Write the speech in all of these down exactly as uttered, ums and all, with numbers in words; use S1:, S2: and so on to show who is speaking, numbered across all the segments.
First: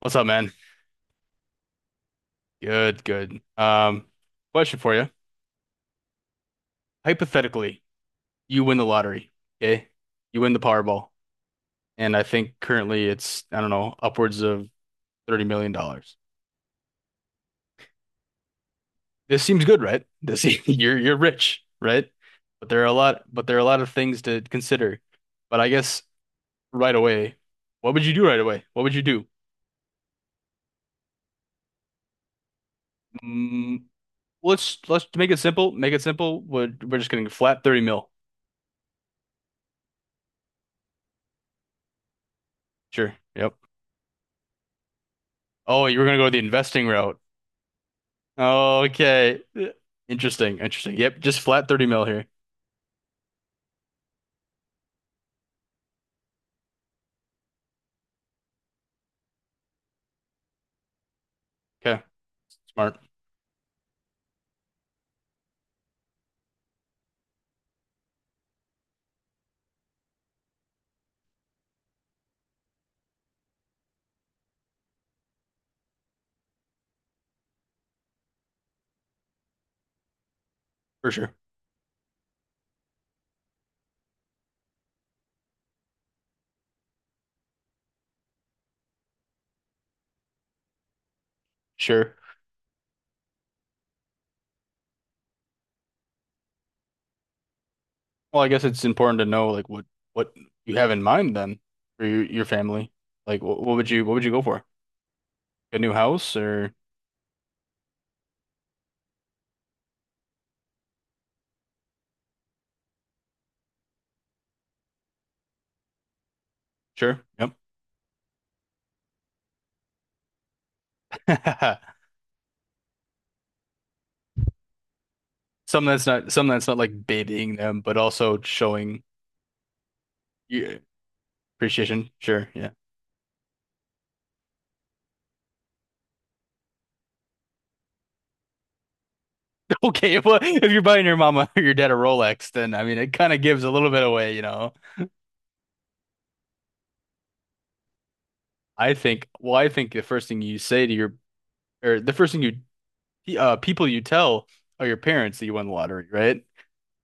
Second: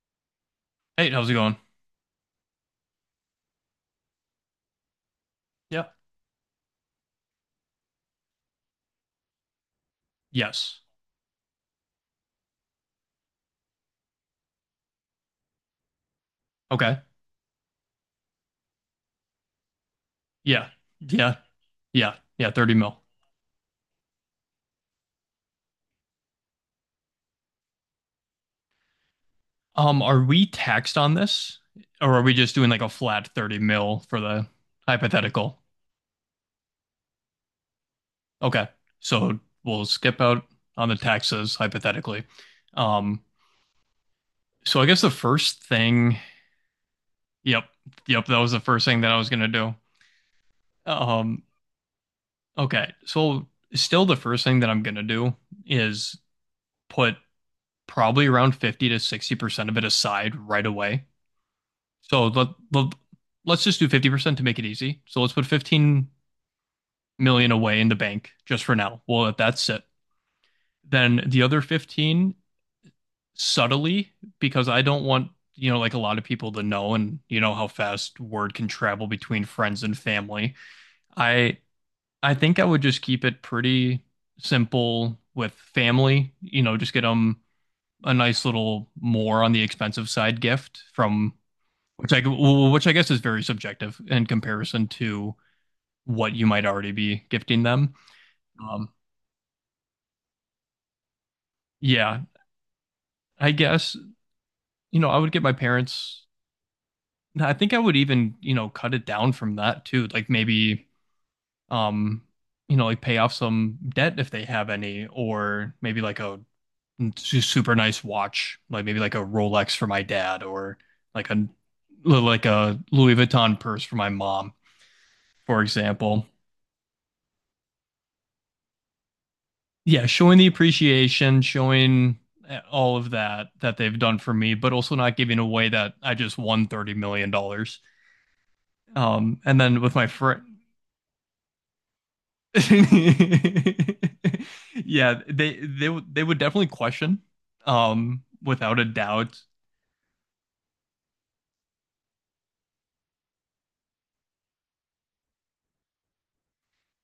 S1: What's up, man?
S2: Hey, how's it going?
S1: Good, good. Um, question for you.
S2: Yeah.
S1: Hypothetically, you win the lottery, okay? You win the
S2: Yes.
S1: Powerball, and I think currently it's, I don't know, upwards of thirty million dollars. dollars.
S2: Okay.
S1: This seems good, right? This
S2: Yeah,
S1: you're you're
S2: yeah,
S1: rich, right?
S2: yeah, yeah.
S1: But
S2: thirty
S1: there are a
S2: mil.
S1: lot but there are a lot of things to consider. But I guess right away, what would you do right away? What would you do?
S2: Um, are we taxed on this? Or are we just doing like a flat thirty
S1: Mm,
S2: mil for the
S1: let's let's make it
S2: hypothetical?
S1: simple. Make it simple. We're, we're just getting flat thirty mil.
S2: Okay. So we'll skip out on the taxes hypothetically.
S1: Sure.
S2: Um,
S1: Yep.
S2: so I guess the first
S1: Oh, you were gonna
S2: thing,
S1: go the investing route.
S2: yep, yep, that was the first thing that I was
S1: Okay.
S2: gonna do.
S1: Interesting. Interesting. Yep. Just
S2: Um,
S1: flat thirty mil here.
S2: okay. So still the first thing that I'm gonna do is put probably around fifty to sixty percent of it aside right away.
S1: Okay.
S2: So let, let,
S1: Smart.
S2: let's just do fifty percent to make it easy. So let's put fifteen million away in the bank just for now. We'll let that sit. Then the other fifteen subtly, because I don't want, you know, like a lot of people to know, and you know how fast word can travel between friends and family.
S1: For sure.
S2: I I think I would just keep it pretty simple with family, you know, just get them a nice little more on the expensive side gift from which
S1: Sure.
S2: I which I guess is very subjective in comparison to what you might already be gifting them.
S1: Well, I guess it's
S2: Um,
S1: important to know like what what you have in mind then for
S2: yeah,
S1: your, your family. Like
S2: I
S1: what, what would
S2: guess,
S1: you what would you go for?
S2: you know, I would get my
S1: A new
S2: parents.
S1: house or
S2: I think I would even, you know, cut it down from that too. Like maybe, um, you know, like pay off some debt if they have any, or maybe like a
S1: sure.
S2: su-
S1: Yep.
S2: super nice watch, like maybe like a Rolex for my dad, or like a like a Louis Vuitton purse for my mom, for
S1: Something that's
S2: example.
S1: not something that's not like babying them, but also showing
S2: Yeah, showing the
S1: you
S2: appreciation,
S1: appreciation.
S2: showing
S1: Sure.
S2: eh,
S1: Yeah.
S2: all of that that they've done for me, but also not giving away that I just won thirty million dollars. Um, and then with my
S1: Okay. If well,
S2: friend,
S1: if you're buying your mama or your dad a Rolex, then I mean it kind of gives a little bit away, you know.
S2: yeah, they they they would definitely question, um, without a
S1: I think,
S2: doubt.
S1: well, I think the first thing you say to your or the first thing you uh people you tell are your parents that you won the lottery, right?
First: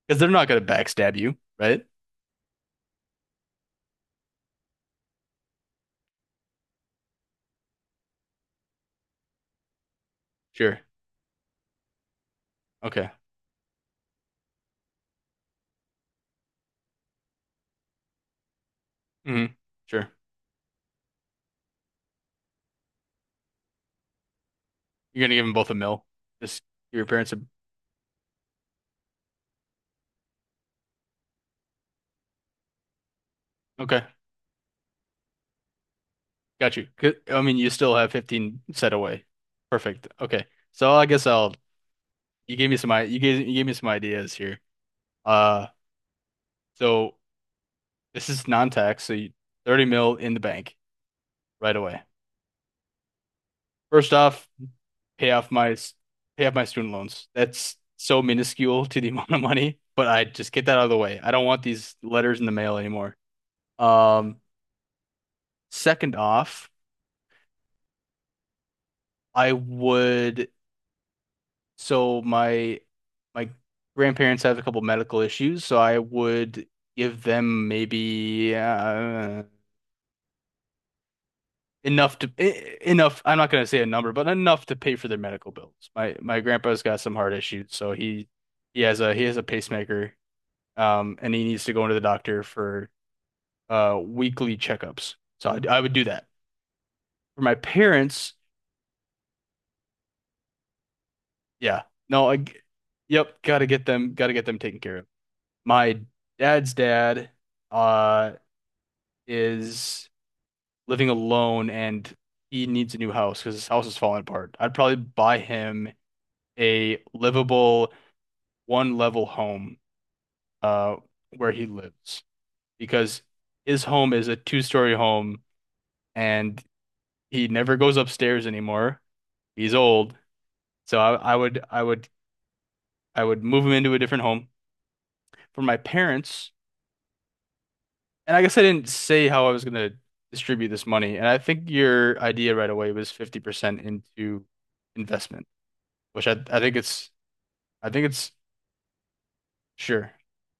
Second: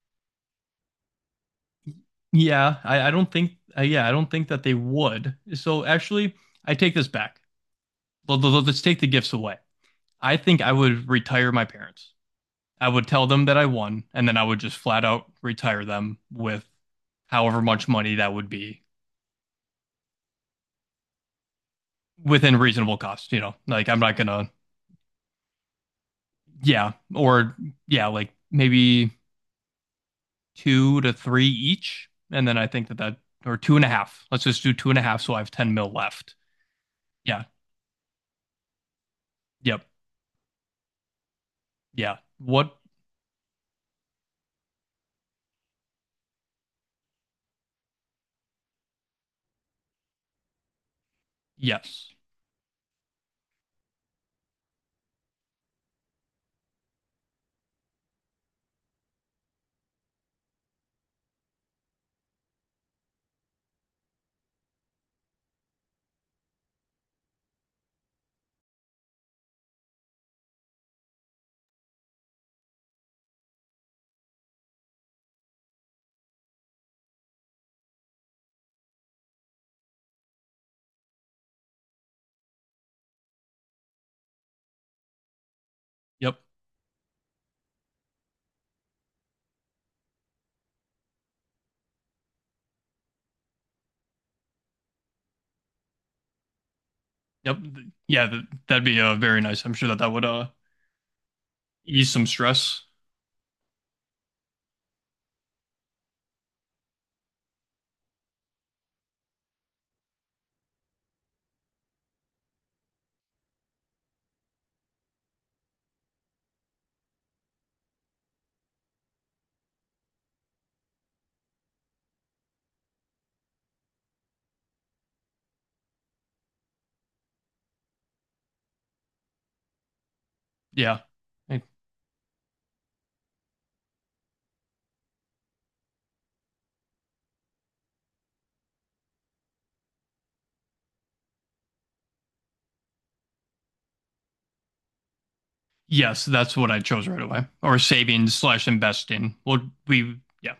S1: Because they're not gonna backstab you, right?
S2: Yeah, I, I don't think, uh, yeah, I don't think that they would. So actually, I take this back. Let's take the gifts away. I think I
S1: Sure.
S2: would retire my parents. I would
S1: Okay.
S2: tell them that I won, and then I would just flat out retire them with however much money that would be
S1: Hmm. Sure.
S2: within reasonable cost, you know. Like I'm not gonna,
S1: You're gonna give them both a mill. Just
S2: yeah,
S1: give your parents a
S2: or yeah, like maybe two to three each, and then I think that that or two and a
S1: okay.
S2: half. Let's just do two and a half so I have ten mil left.
S1: Got you. Good. I
S2: Yeah.
S1: mean, you still have fifteen set away.
S2: Yep.
S1: Perfect. Okay. So I guess I'll
S2: Yeah.
S1: you gave
S2: What?
S1: me some I you gave you gave me some ideas here. Uh, so this is non-tax, so you, thirty mil in the bank right away.
S2: Yes.
S1: First off, pay off my pay off my student loans. That's so minuscule to the amount of money, but I just get that out of the way. I don't want these letters in the mail anymore. Um, second off, I would so my my grandparents have a couple medical issues, so I would give them maybe uh, enough to e- enough. I'm not gonna say a number, but enough to pay for their medical bills. My
S2: Yep.
S1: my grandpa's got some heart issues, so he he has a he has a pacemaker um, and he needs to go into the doctor for uh, weekly checkups. So I, I would do that for my
S2: Yep.
S1: parents.
S2: Yeah, that'd be uh, very nice. I'm sure that that would uh
S1: Yeah,
S2: ease some
S1: no, I
S2: stress.
S1: yep, gotta get them, gotta get them taken care of. My dad's dad uh, is living alone, and he needs a new house because his house is falling apart. I'd probably buy him a livable one-level home uh, where he lives because his home is a two-story home and he never goes upstairs anymore. He's old. So
S2: Yeah.
S1: I, I
S2: I.
S1: would I would I would move him into a different home for my parents. And I guess I didn't say how I was gonna distribute this money. And I think your idea right away was fifty percent into investment,
S2: Yes,
S1: which I
S2: that's
S1: I
S2: what
S1: think
S2: I chose
S1: it's
S2: right away. Or
S1: I think
S2: saving
S1: it's
S2: slash investing. Would
S1: sure.
S2: we? Yeah.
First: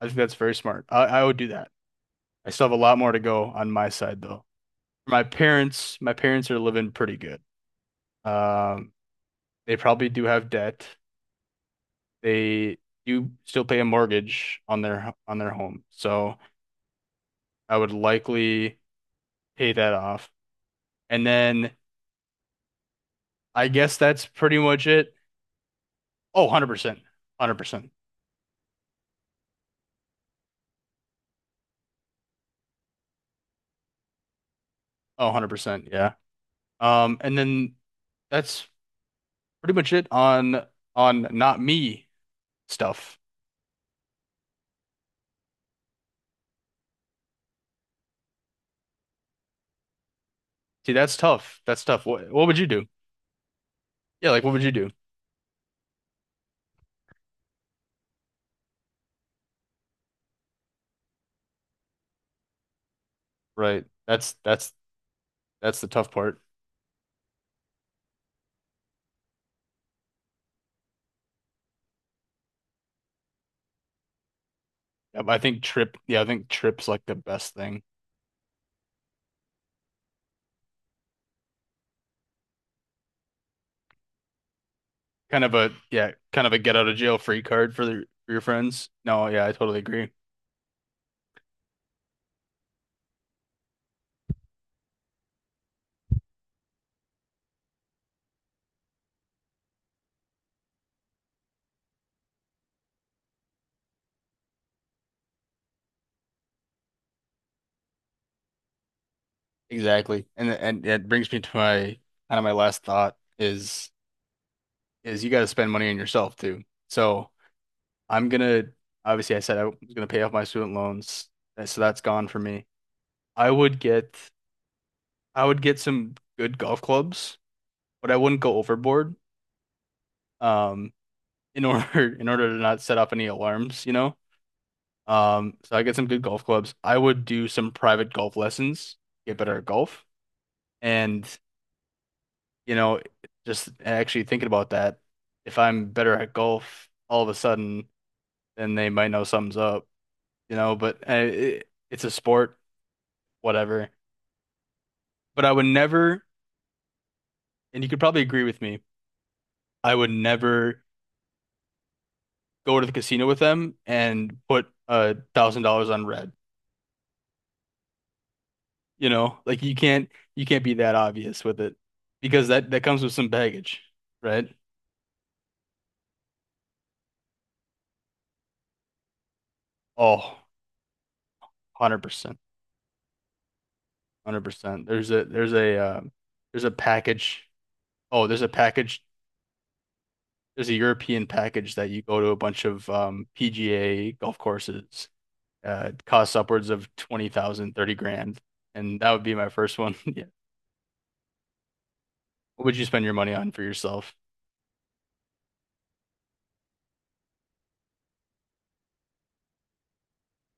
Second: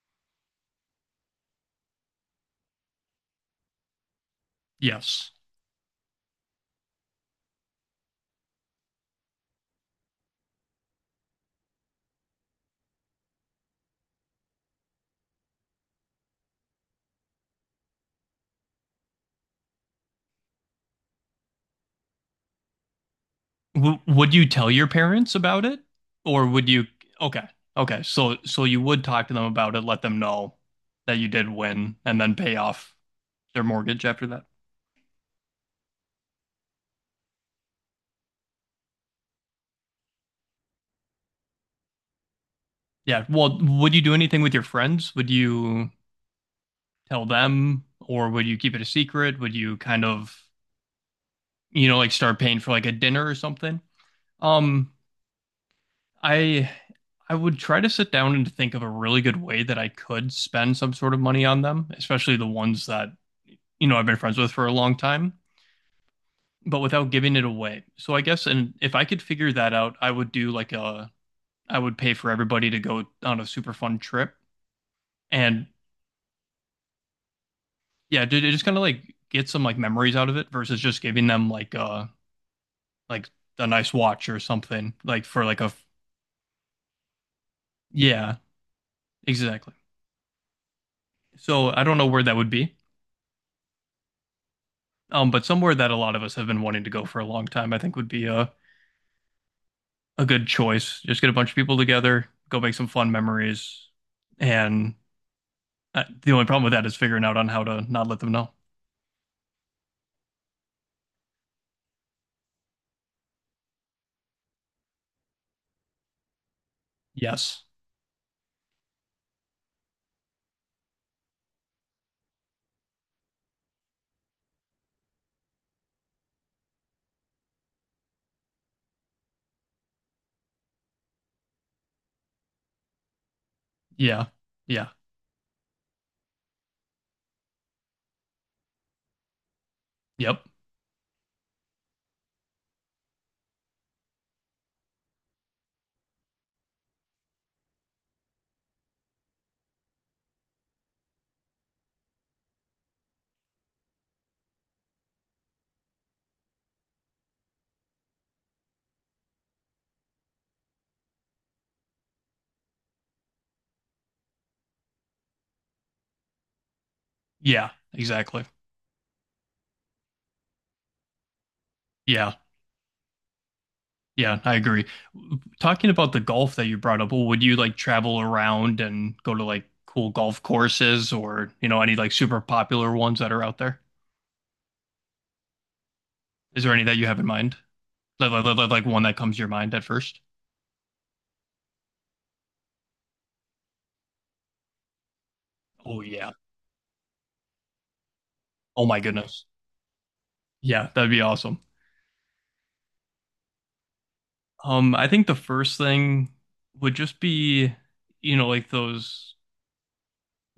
S1: I think that's very smart. I, I would do that. I still have a lot more to go on my side though. my
S2: Yes.
S1: parents, my parents are living pretty good. Um, they probably do have debt. They do still pay a mortgage on their on their home. So I would likely pay that off. And then I guess
S2: W-
S1: that's
S2: would you
S1: pretty
S2: tell your
S1: much it.
S2: parents about it,
S1: Oh,
S2: or would you?
S1: one hundred percent.
S2: Okay.
S1: one hundred percent.
S2: Okay. So so you would talk to them about it, let them know that you did win, and then pay off their mortgage after that.
S1: Oh, one hundred percent. Yeah. Um, and then that's pretty much it on on not me stuff.
S2: Yeah. Well, would you do anything with your friends? Would you tell them, or would you keep it a secret? Would you kind of,
S1: See, that's tough. That's
S2: you know,
S1: tough.
S2: like
S1: What
S2: start
S1: what would
S2: paying
S1: you
S2: for like
S1: do?
S2: a dinner or something?
S1: Yeah, like what would you do?
S2: Um, I I would try to sit down and think of a really good way that I could spend some sort of money on them, especially the ones that,
S1: Right.
S2: you know, I've been
S1: That's
S2: friends with for a
S1: that's
S2: long time,
S1: that's the tough part.
S2: but without giving it away. So I guess, and if I could figure that out, I would do like a. I would pay for everybody to go on a super fun trip,
S1: Yeah, but I think
S2: and
S1: trip, yeah, I think trip's like the best thing.
S2: yeah, dude, it just kind of like get some like memories out of it versus just giving them like uh like a nice watch or something like for
S1: Kind of
S2: like
S1: a
S2: a,
S1: yeah, kind of a get out of jail free card for, the, for
S2: yeah,
S1: your friends. No, yeah, I
S2: exactly.
S1: totally agree.
S2: So I don't know where that would be. Um, but somewhere that a lot of us have been wanting to go for a long time, I think would be a, a good choice. Just get a bunch of people together, go make some fun memories. And uh, the only problem with that is figuring out on how to not let them know.
S1: Exactly. And and it brings me to my kind of my last thought is is you got to spend money on yourself too. So
S2: Yes.
S1: I'm gonna obviously I said I was gonna pay off my student loans, and so that's gone for me. I would get I would get some good golf clubs, but I wouldn't go overboard. Um, in order in order to not set off any alarms, you know.
S2: Yeah. Yeah.
S1: Um, so I get some good golf clubs. I would do some private golf lessons, get better at golf.
S2: Yep.
S1: And, you know, just actually thinking about that, if I'm better at golf all of a sudden, then they might know something's up, you know, but uh, it, it's a sport, whatever. But I would never, and you could probably agree with me, I would never go to the casino with them and put a thousand dollars on red,
S2: Yeah. Exactly.
S1: you know, like you can't, you can't be that obvious with it
S2: Yeah.
S1: because that, that comes with some baggage,
S2: Yeah.
S1: right?
S2: I agree. Talking about the golf that you brought up, well, would you like travel around and go to like cool
S1: Oh,
S2: golf courses or, you know, any like
S1: one hundred percent.
S2: super popular ones that are out there?
S1: one hundred percent. There's a there's a uh,
S2: Is
S1: there's a
S2: there any that you have in
S1: package.
S2: mind?
S1: Oh,
S2: Like,
S1: there's
S2: like,
S1: a
S2: like like like one
S1: package.
S2: that comes to your mind at first?
S1: There's a European package that you go to a bunch of um, P G A golf courses. Uh,
S2: Oh
S1: it
S2: yeah.
S1: costs upwards of twenty thousand, thirty grand.
S2: Oh my
S1: And that would be
S2: goodness.
S1: my first one. Yeah.
S2: Yeah, that'd be awesome.
S1: What would you spend your money on for yourself?
S2: Um, I think the first thing would just be, you know, like those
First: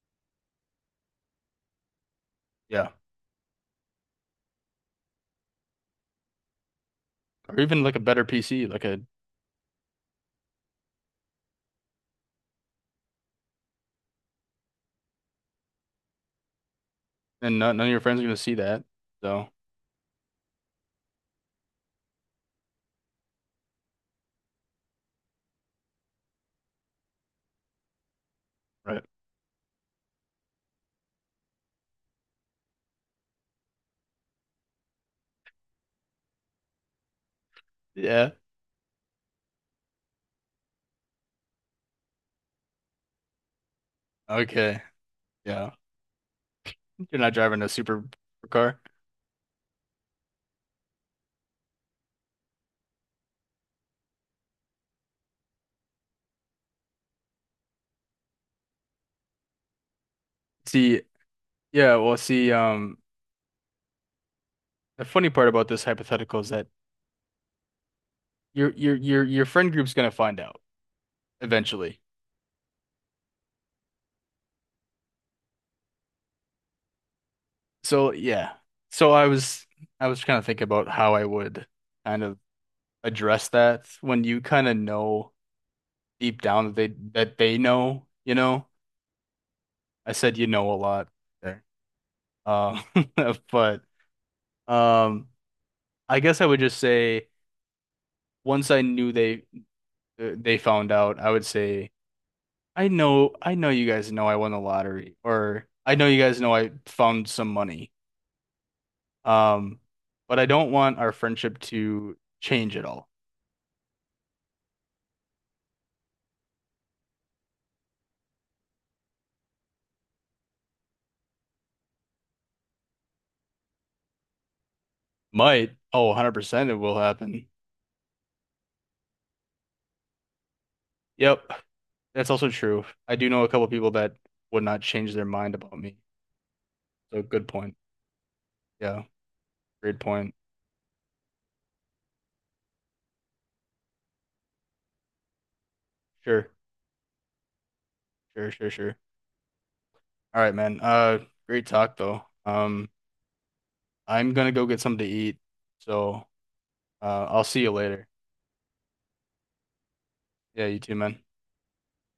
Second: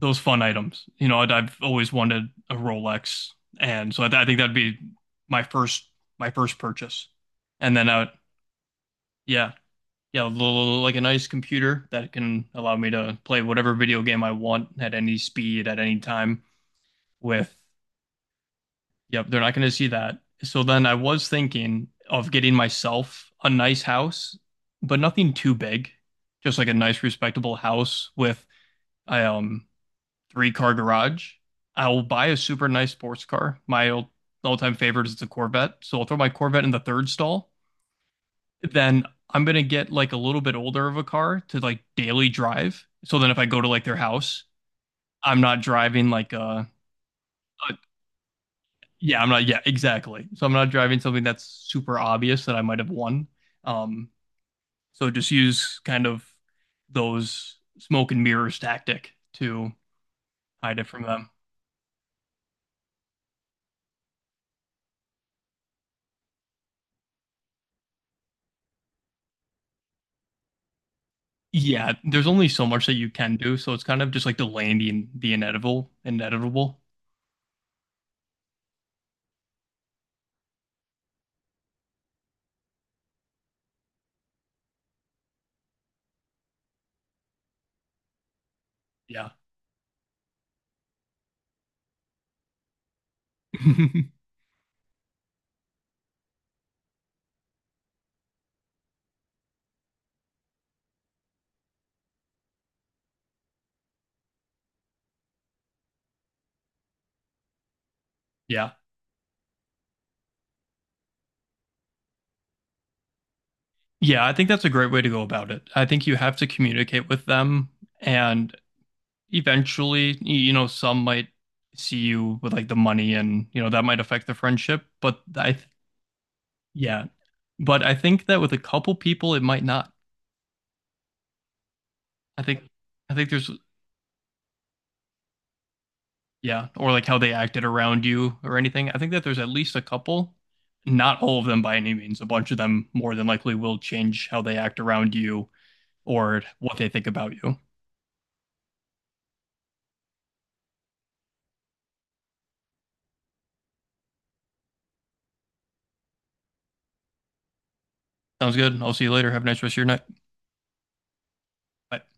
S2: those fun items. You know, I'd, I've always wanted a
S1: Yeah.
S2: Rolex, and so I, th I think that'd be my first my first purchase.
S1: Or
S2: And
S1: even
S2: then
S1: like
S2: I
S1: a
S2: would,
S1: better P C, like a
S2: yeah, yeah, a little, like a nice computer that can allow me to play whatever video game I want at any speed, at any time, with.
S1: and none, none of your friends are going to see that.
S2: Yep, they're
S1: So,
S2: not going to see that. So then I was thinking of getting myself a nice house, but nothing too big. Just like a nice, respectable house with
S1: right.
S2: a um, three car garage. I'll buy a super nice sports car. My old, all-time favorite is the Corvette. So I'll throw my Corvette in the third stall.
S1: Yeah.
S2: Then I'm going to get like a little bit older of a car to like daily drive. So then if I go to like their house,
S1: Okay.
S2: I'm not
S1: Yeah.
S2: driving like a.
S1: You're not driving a super car.
S2: Yeah, I'm not. Yeah, exactly. So I'm not driving something that's super obvious that I might have won. Um, so just use kind of those smoke and mirrors tactic to hide it from
S1: See,
S2: them.
S1: yeah, well, see, um the funny part about this hypothetical is that your your your your friend group's gonna find out
S2: Yeah,
S1: eventually.
S2: there's only so much that you can do, so it's kind of just like delaying the the inevitable, inevitable.
S1: So yeah. So I was I was kind of thinking about how I would kind of address that when you kind of know deep down that they that they know, you know.
S2: Yeah.
S1: I said you know a lot there. Um but um I guess I would just say once I knew they they found out, I would say I know I know you guys know I won the lottery or I know you guys know I found some money.
S2: Yeah.
S1: Um, but I don't want our friendship to change at all.
S2: Yeah, I think that's a great way to go about it. I think you have to communicate with them, and eventually, y- you know, some might see you with like the money and, you know, that might affect the friendship. But I, th
S1: Might. Oh, one hundred percent it will
S2: yeah.
S1: happen.
S2: But I think that with a couple people, it might not.
S1: Yep. That's
S2: I
S1: also
S2: think,
S1: true.
S2: I
S1: I do
S2: think
S1: know a
S2: there's,
S1: couple people that would not change their mind about me.
S2: yeah, or like how
S1: So
S2: they
S1: good
S2: acted
S1: point.
S2: around you or anything. I
S1: Yeah.
S2: think that there's at least a
S1: Great point.
S2: couple, not all of them by any means. A bunch of them more than likely will change how they act around you or
S1: Sure.
S2: what they think about you.
S1: Sure, sure, sure. All right, man. Uh, great talk though. Um, I'm gonna go get something to eat. So, uh, I'll see you later.
S2: Sounds good. I'll see you later. Have a nice rest of your night.
S1: Yeah, you too, man.
S2: Bye.